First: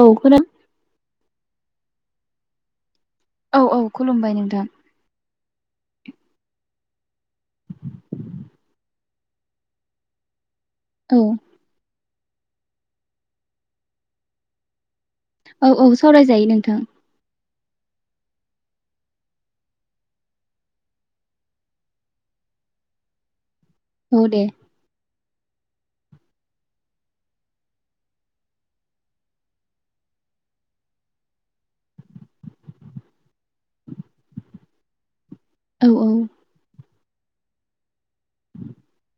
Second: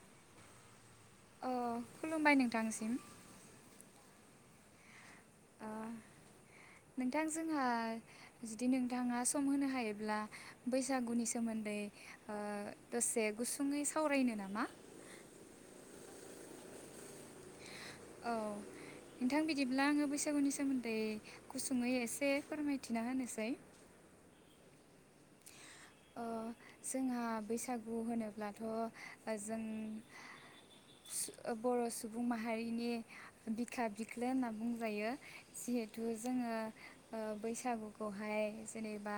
औ खोना अ' खुलुमबाय नोंथांनिसिम। औ औ खुलुमबाय नोंथां। ओ नोंथां जोंहा जुदि नोंथाङा सम होनो हायोब्ला औ बैसागुनि सोमोन्दै ओ दसे गुसुङै सावरायनो नामा? औ औ सावरायजायो नोंथां। औ। नोंथां बिदिब्ला आङो बैसागुनि सोमोन्दै गुसुङै एसे फोरमायथिना होनोसै। औ दे। अ जोंहा बैसागु होनोब्लाथ' ओ जों बर' सुबुं माहारिनि बिखा बिख्लो होनना बुंजायो। औ जिहेथु औ जोङो ओ बैसागुखौहाय जेनेबा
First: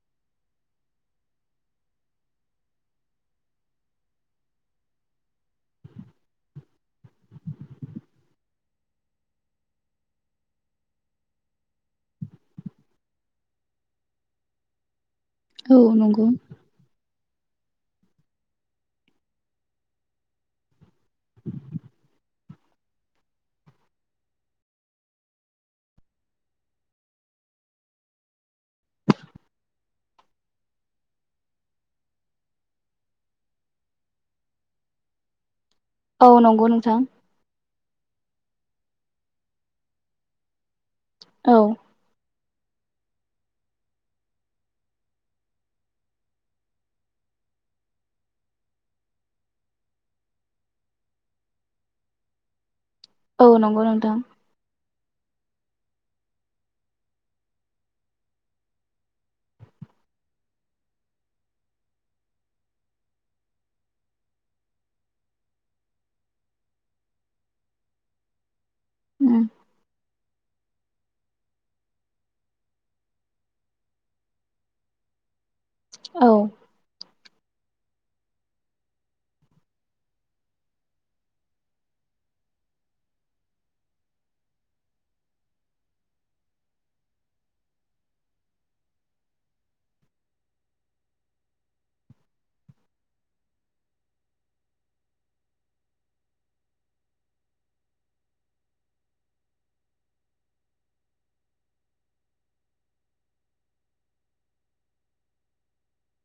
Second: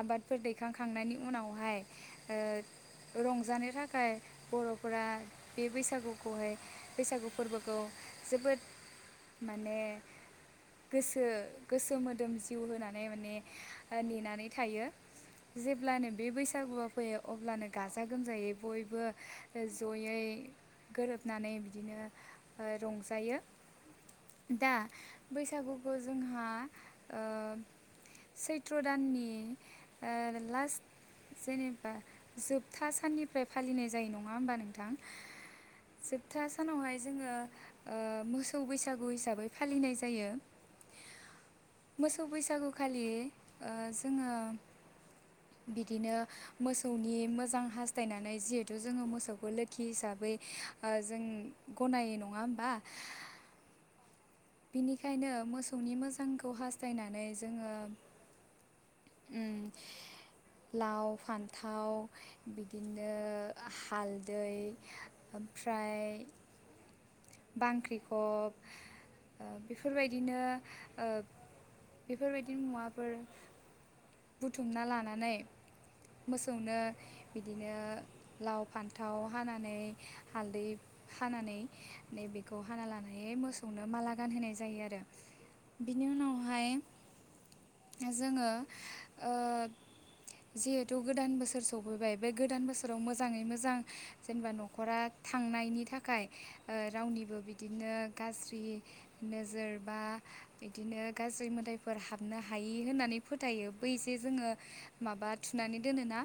आबादफोर दैखांखांनायनि उनावहाय ओ रंजानो थाखाय बर'फोरा बे बै सागुखौहाय बैसागु फोरबोखौ जोबोद माने गोसो गोसो मोदोम जिउ होनानै माने ओ नेनानै थायो। औ जेब्लानो नंगौ। बे बै सागुआ फैयो। अब्लानो गाजा गोमजायै बयबो जयै गोरोबनानै बिदिनो ओ रंजायो। दा बैसागुखौ जोंहा ओ सैथ्र' दाननि ओ लास्ट जेनेबा जोबथा साननिफ्राय फालिनाय जायो नङा होमबा नोंथां? औ जोबथा नंगौ सानावहाय नोंथां जोङो ओ मोसौ बैसागु हिसाबै फालिनाय जायो। औ। मोसौ बैसागु खालि ओ जोङो बिदिनो मोसौनि मोजां हास्थायनानै जिहेथु जोङो मोसौखौ लोखि हिसाबै ओ जों गनायो नङा होमबा? औ नंगौ नोंथां। बिनिखायनो मोसौनि मोजांखौ हास्थायनानै जोङो उम लाव, फान्थाव, बिदिनो हालदै ओमफ्राय बांख्रिखब उम ओ‌ बेफोरबाय दिनो ओ बेफोरबायदि मुवाफोर बुथुमना लानानै औ मोसौनो बिदिनो लाव, फान्थाव हानानै हालदै हानानै नैबेखौ हाना लानानै मोसौनो माला गानहोनाय जायो। आरो बिनि उनावहाय जोङो ओ जिहेथु गोदान बोसोर सफैबाय बे गोदान बोसोराव मोजाङै मोजां जेनेबा न'खरा थांनायनि थाखाय ओ रावनिबो बिदिनो गाज्रि नोजोर बा बिदिनो गाज्रि मोदायफोर हाबनो हायि होननानै फोथायो। बै जे जोङो माबा थुनानै दोनोना?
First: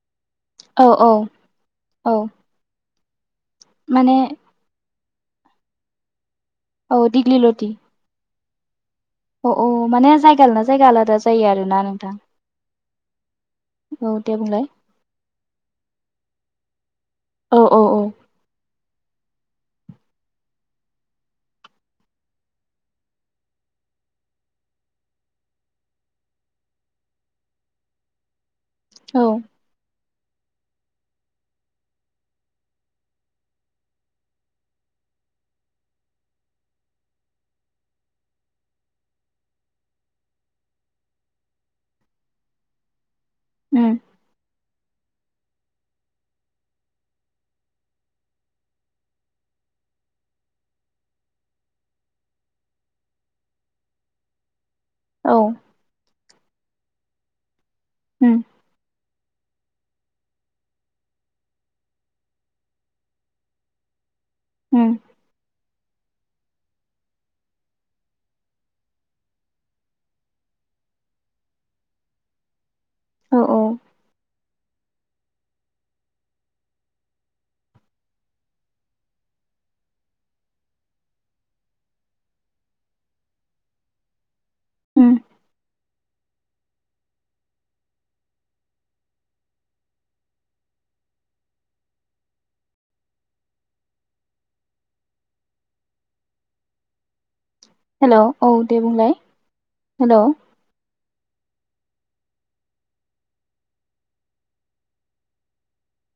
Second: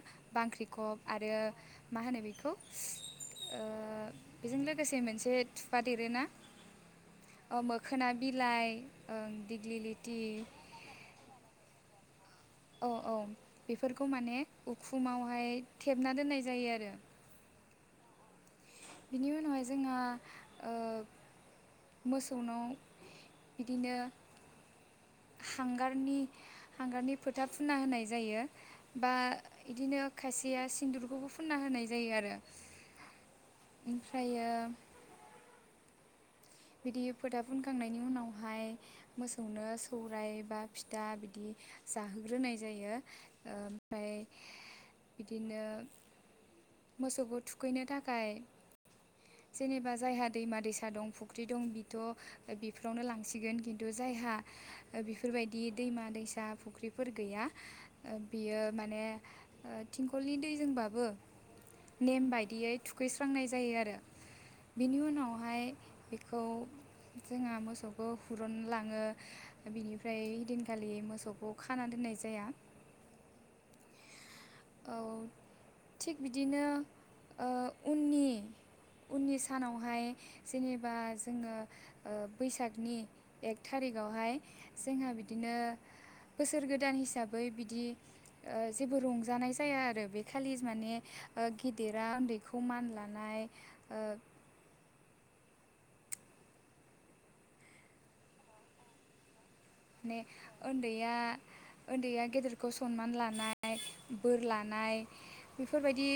औ बांख्रिखब औ आरो मा औ होनो बेखौ? ओ माने बेजों लोगोसे मोन से थुफा देरो ना? औ दिगलि ल'टि। खोना बिलाइ ओं अ औ दिग्लि माने लिथि जायगा लाना जायगा आलादा जायो आरोना नोंथां। अ औ बेफोरखौ औ दे माने बुंलाय उखुमावहाय थेबना दोननाय जायो आरो। औ औ औ। बिनि उनावहाय जोंहा ओ मोसौनाव इदिनो हांगारनि हांगारनि फोथा फुना होनाय जायो बा औ इदिनो खायसेया सिन्दुरखौबो फुनना होनाय जायो आरो। ओमफ्रायो बिदि फोथा फुनखांनायनि उनावहाय मोसौनो सौराय बा फिथा बिदि जाहोग्रोनाय जायो। ओ उम ओमफाय इदिनो मोसौबो थुखैनो थाखाय जेनेबा जायहा दैमा दैसा दं फुख्रि दं बिथ' बेफोरावनो लांसिगोन। खिन्थु जायहा ओ औ बेफोरबायदि दैमा दैसा फुख्रिफोर गैया ओ उम बियो माने ओ थिंखलनि दैजोंबाबो नेम बायदियै थुखैस्रांनाय जायो आरो उम बेनि उनावहाय बेखौ जोंहा मोसौखौ हुरुनलाङो बिनिफ्राय हैदिनखालि मोसौखौ खाना दोननाय जाया औ औ। औ। थिग बिदिनो ओ उननि उननि सानावहाय जेनेबा जोङो ओ बैसागनि एक थारिखावहाय उम जोंहा बिदिनो बोसोर गोदान हिसाबै बिदि ओ जेबो रंजानाय जाया आरो बे खालि माने ओ गेदेरा उन्दैखौ मान लानाय ओ हेल' औ दे बुंलाय? हेल' ने औ ओन्दैया ओन्दैया गेदेरखौ सनमान लानाय बोर लानाय बेफोरबायदि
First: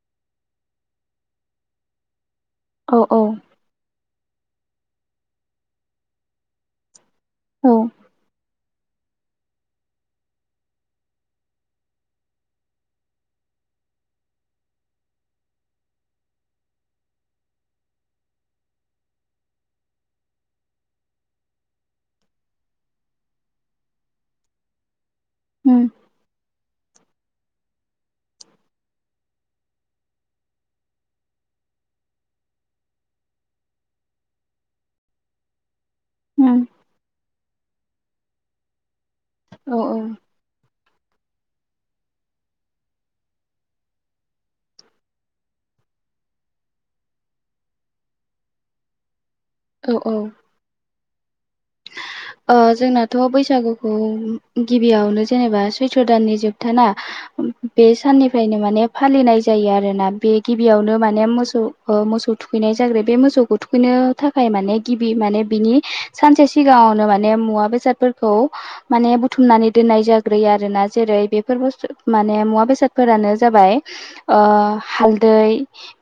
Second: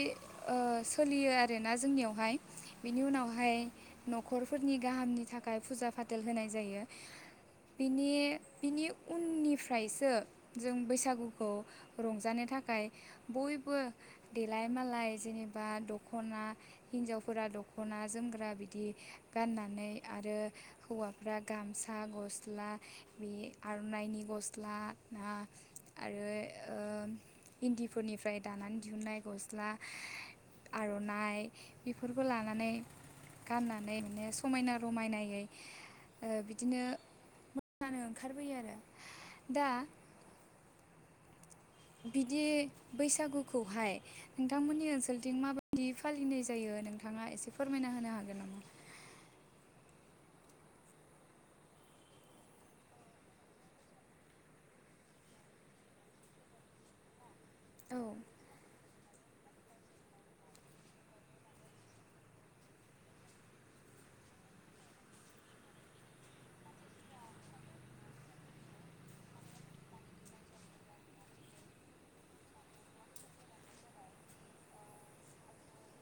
ओ सोलियो आरोना जोंनियावहाय औ बेनि औ उनावहाय न'खरफोरनि गाहामनि थाखाय फुजा फाथेल होनाय जायो उम बिनि बिनि उननिफ्रायसो जों बैसागुखौ रंजानो थाखाय बयबो देलाय मालाय जेनेबा दख'ना हिन्जावफोरा दख'ना जोमग्रा बिदि गाननानै आरो हौवाफ्रा गामसा गस्ला बे आर'नाइनि गस्ला ना आरो उम इन्दिफोरनिफ्राय दानानै दिहुन्नाय गस्ला आर'नाइ बेफोरखौ लानानै गाननानै माने समायना रमायनायै ओ उम बिदिनो नानो ओंखारबोयो आरो दा औ औ। बिदि बैसागुखौहाय नोंथांमोननि ओनसोलथिं माबायदि फालिनाय जायो नोंथाङा एसे फोरमायना होनो हागोन नामा? औ औ। ओ जोंनाथ' बैसागुखौ गिबियावनो जेनेबा सैथ्र' दाननि जोबथाना? [inaudible] बे साननिफ्रायनो माने फालिनाय जायो आरोना बे गिबियावनो माने मोसौ ओ मोसौ थुखैनाय जाग्रोयो बे मोसौखौ थु थुखैनो थाखाय माने गिबि माने बिनि सानसे सिगाङावनो माने माने मुवा बेसादफोरखौ माने बुथुमनानै दोन्नाय जाग्रोयो आरोना जेरै बेफोर बुस्थु माने मुवा बेसादफोरानो जाबाय ओ हालदै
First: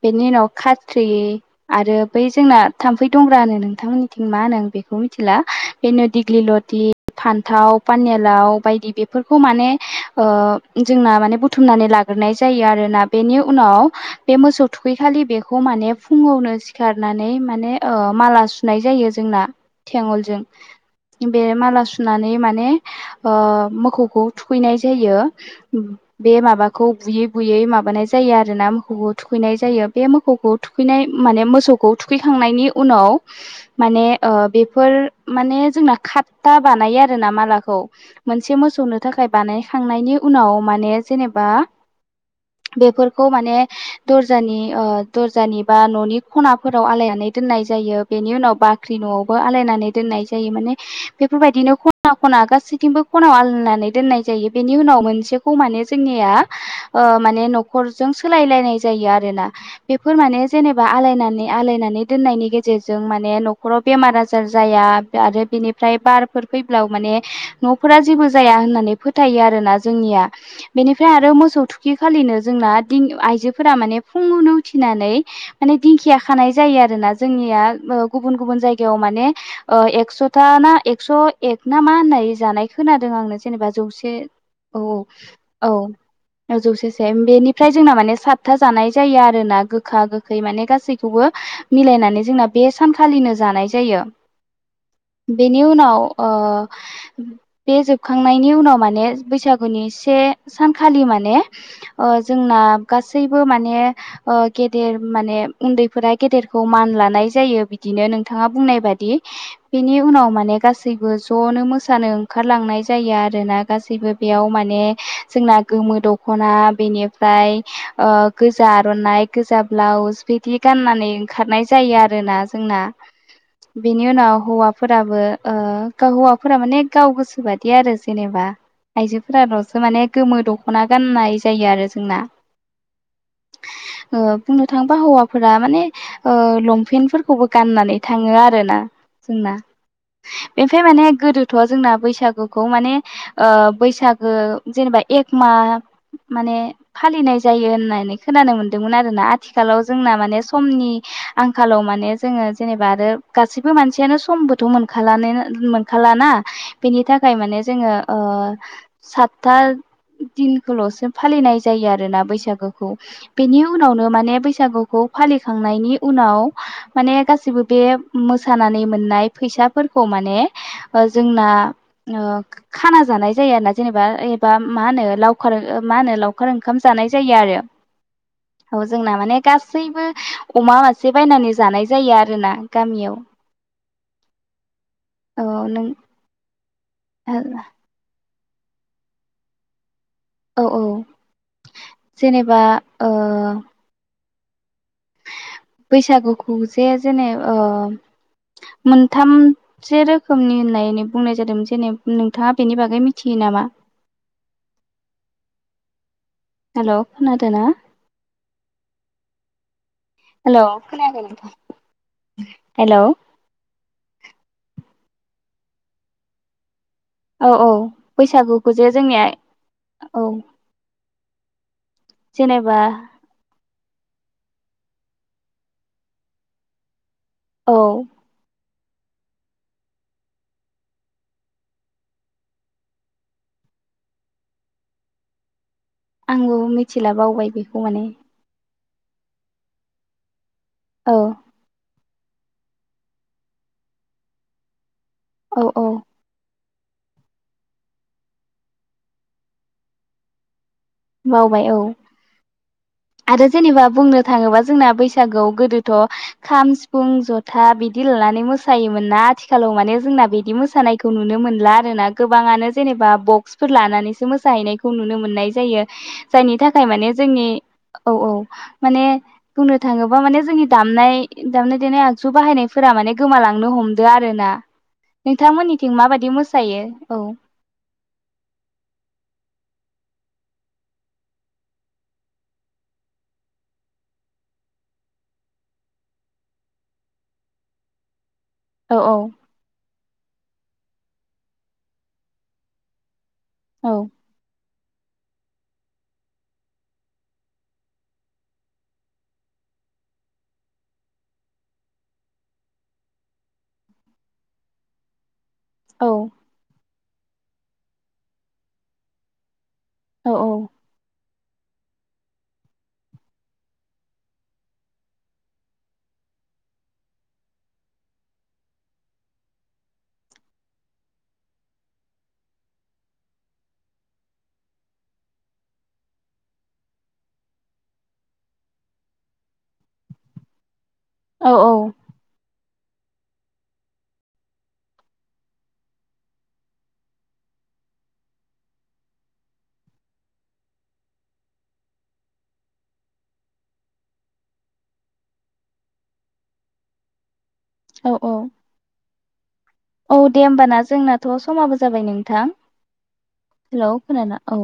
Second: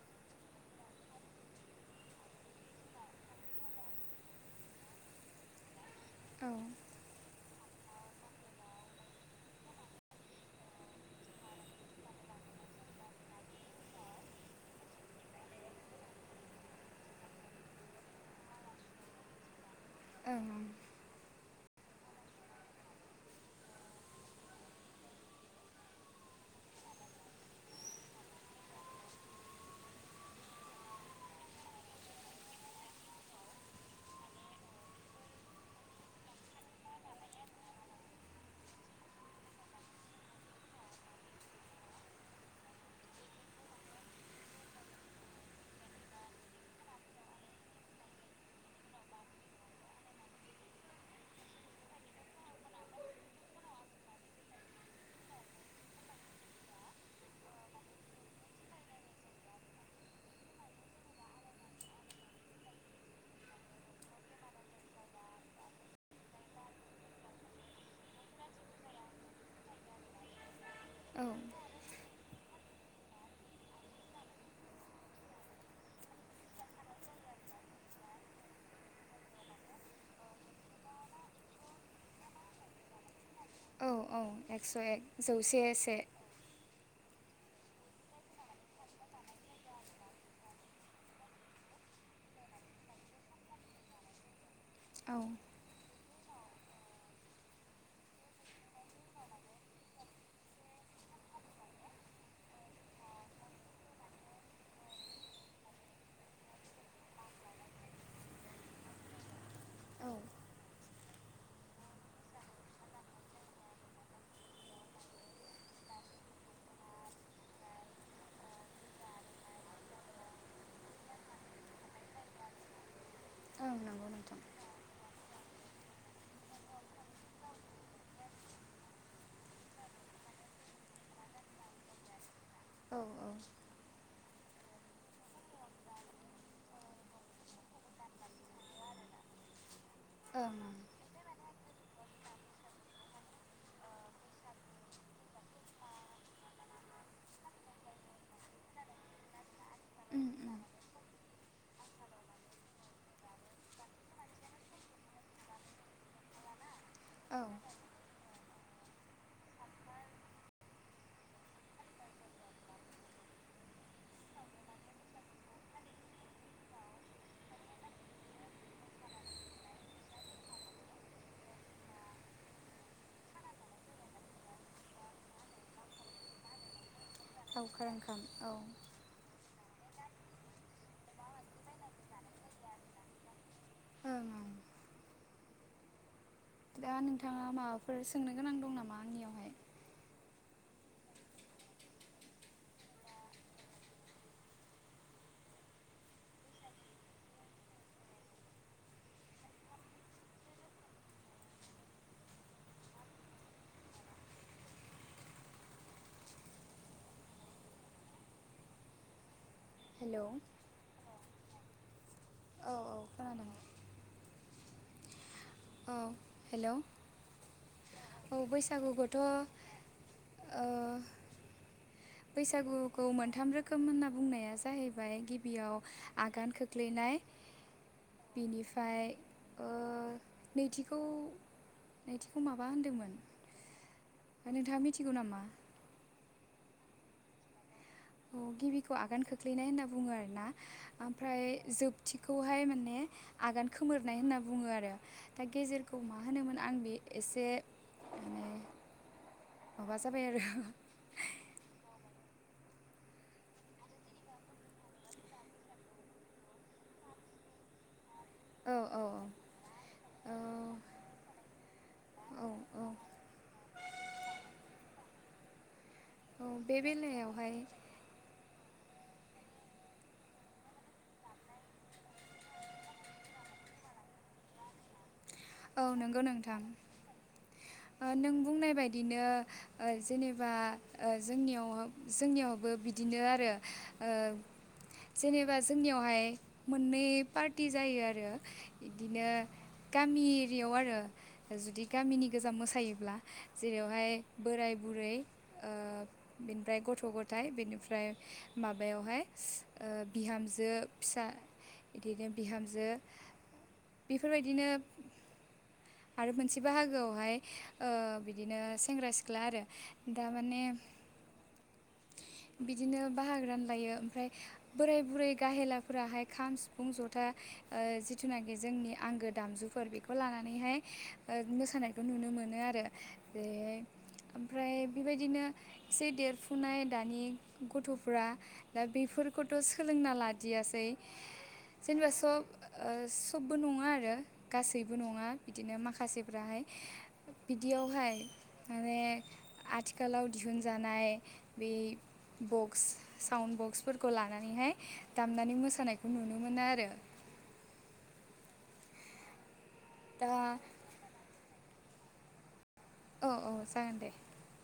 बेनि उनाव खाथ्रि आरो बै जोंना थाम्फै दंग्रा होनो नोंथांमोन्निथिं मा होनो आं बेखौ मिथिला बेनो दिग्लि औ ओं लथि फान्थाव पानेलाव बायदि बेफोरखौ माने ओ जोंना माने बुथुमनानै लाग्रोनाय जायो आरोना बेनि उनाव बे मोसौ थुखैखालि बेखौ माने फुङावनो सिखारनानै माने ओ माला नाय जायो जोंना थेंगलजों बे माला सुनानै माने ओ मोखौखौ थुखैनाय जायो [inaudible] बे माबाखौ बुयै बुयै माबानाय जायो आरो ना मोखौखौ थुखैनाय जायो बे मोखौखौ थुखैनाय माने मोसौखौ थुखैखांनायनि उनाव माने ओ बेफोर माने जोंना खात्ता बानायो आरोना मालाखौ मोनसे मोसौनो थाखाय बानायखांनायनि उनाव माने जेनेबा बेफोरखौ माने दर्जानि ओ दर्जानि बा न'नि खनाफोराव आलायनानै दोन्नाय जायो। बेनि उनाव बाख्रि न'आवबो आलायनानै दोन्नाय जायो माने बेफोरबायदिनो खना खना गासैथिंबो खनायाव आलनानै दोन्नाय जायो बेनि उनाव मोनसे खौ माने जोंनिया माने ओ न'खरजों सोलायलायनाय जायो आरोना बेफोर माने जेनेबा आलायनानै आलायनानै दोननायनि गेजेरजों माने न'खराव बेमार आजार जाया आरो बेनिफ्राय बारफोर फैब्ला माने न'फोरा जेबो जाया होन्नानै फोथायो आरोना जोंनिया बेनिफ्राय आरो ओं मोसौ थु बिखालिनो जोंना दि आइजोफोरा माने फुङावनो उथिनानै माने दिंखिया खानाय जायो आरो ना जोंनिया ओ गुबुन गुबुन जायगायाव माने ओ एकस'था ना एकस' एक ना मा होन्नाय जानाय खोनादों आं नोसोर जेनेबा औ जौसे एक्स' औ एक जौसे से औ जौसेसे बेनिफ्राय जोंना माने सातथा जानाय जायो आरोना गोखा गोखै माने गासैखौबो मिलायनानै जोंना बे सानखालिनो जानाय जायो। औ बेनि उनाव ओ बे जोबखांनायनि उनाव माने बैसागुनि से सानखालि माने ओ जोंना गासैबो माने ओ गेदेर माने उन्दैफोरा गेदेरखौ मान लानाय जायो बिदिनो नोंथाङा बुंनाय बादि [inaudible] बेनि उनाव माने गासैबो ज'नो मोसानो ओंखारलांनाय जायो आरोना गासैबो बेयाव माने जोंना गोमो दख'ना बेनिफ्राय ओ गोजा आर'नाइ गोजा ब्लाउस बिदि गान्नानै ओंखारनाय जायो आरोना जोंना ओं बेनि नंगौ उनाव नोंथां हौवाफोराबो ओ हौवाफोरा माने गाव गोसो बायदि आरो जेनेबा आइजोफोराल'सो माने गोमो दख'ना गान्नाय जायो आरो जोंना औ औ ओ बुंनो थाङोबा हौवाफोरा माने ओ लंपेन्ट फोरफोरखौबो गान्नानै थाङो आरो ना जोंना ओं बेनिफ्राय माने गोदो थ' जोंना बैसागुखौ माने ओ बैसागो जेनेबा एक मा माने फालिनाय जायो होन्नानै खोनानो मोन्दोंमोन आरोना आथिखालाव जोंना उम माने उम समनि आंखालाव माने जोङो जेनेबा आरो गासैबो बो मानसियानो समबोथ' मोनखालनो मोनखालाना बेनि थाखाय औ माने जोङो ओ सातथा दिनखौल'सो फालिनाय जायो आरोना बैसागोखौ बेनि उनावनो माने बैसागुखौ फालिखांनायनि उनाव माने गासिबो बे मोसानानै मोननाय फैसाफोरखौ माने ओ जोंना ओ खाना जानाय जायो आरो ना जेनेबा एबा मा होनो लावखार मा होनो लावखार खार ओंखाम जानाय जायो लावखार ओंखाम औ ओं आरो जोंना माने गासैबो अमा मासे बायनानै जानाय जायो आरो ना गामियाव। ओं ओं। औ नों दा नोंथाङा माबाफोर सोंनो गोनां दं नामा आंनियावहाय? औ औ जेनेबा ओ बैसागुखौ जे जेने ओ मोनथाम से रोखोमनि होननायनै बुंनाय जादों जेने नोंथाङा बेनि बागै मिथियो नामा? हेल' खोनादोंना? हेलौ हेलौ खोनायाखैमोन औ औ खोनादों। अ। हेलौ! औ औ बैसागुखौ जे जोंनिया, औ। ओ जेनेबा बैसागुखौ मोनथाम रो खोम होनना बुंनाया जाहैबाय गिबियाव आगान खोख्लैनाय औ। बिनिफ्राय ओ नैथिखौ नैथिखौ माबा होनदोंमोन। नोंथाङा मिथिगौ नामा? आंबो मिथिला बावबाय बेखौ माने। औ गिबिखौ आगान खोख्लैनाय होनना बुङो आरोना। औ ओमफ्राय जोब थिखौहाय माने आगान खोमोरनाय होनना बुङो आरो। दा औ औ गेजेरखौ मा होनोमोन आं बे एसे माने माबा जाबाय आरो बावबाय औ। आरो जेनेबा बुंनो थाङोबा जोंना बैसागुआव गोदोथ' खाम, सिफुं, जथा बिदि दि लानानै औ मोसायोमोन ना आथि खालाव माने औ जोंना बिदि मोसानायखौ नुनो मोनला आरोना। औ गोबाङानो औ जेनेबा बक्स फोर लानानैसो मोसाहैनायखौ नुनो मोननाय जायो औ जायनि बे थाखाय माने जोंनि‌ बेलायावहाय औ औ माने बुंनो थाङोबा माने जोंनि दामनाय दामनाय देनाय आग जु बाहायनायफोरा माने गोमालांनो हमदो आरोना। औ नोंथांमोननिथिं नंगौ माबायदि नोंथां मोसायो? औ। ओ नों बुंनाय बायदिनो ओ जेनेबा ओ जोंनियाव जोंनियावबो बिदिनो आरो। ओ जेनेबा जोंनियावहाय मोननै पार्टि जायो आरो औ औ बिदिनो गामि एरियायाव आरो जुदि गामिनि गोजा मोसायोब्ला औ जेरावहाय बोराय बुरै ओ बेनिफ्राय गथ' गथाइ बिनिफ्राय माबायावहाय ओ बिहामजो फिसा इदिनो बिहामजो बेफोरबायदिनो औ आरो मोनसे बाहागोआवहाय ओ बिदिनो सेंग्रा सिख्ला आरो। दा औ माने बिदिनो बाहागो रानलायो। ओमफ्राय बोराय बुरै गाहेलाफोराहाय खाम, सिफुं, जथा ओ जिथुनाखि जोंनि आंगो दामजुफोर बे खौ लानानैहाय ओ मोसानायखौ नुनो मोनो आरो। जे ओमफ्राय बेबायदिनो एसे देरफुनाय दानि गथ'फ्रा दा बेफोरखौथ सोलोंना लादियासै औ औ जेनेबा सब ओ सबबो नंङा आरो गासैबो नंङा बिदिनो माख खासेफ्राहाय बिदियावहाय माने आथिखालाव दिहुनजानाय बे बक्स साउन्ड बक्सफोरखौ लानानैहाय दामनानै मोसानायखौ नुनो मोनो आरो। औ औ औ दा दे होमबाना जोंनाथ समाबो जाबाय नोंथां औ औ हेल जागोन दे खोनाना औ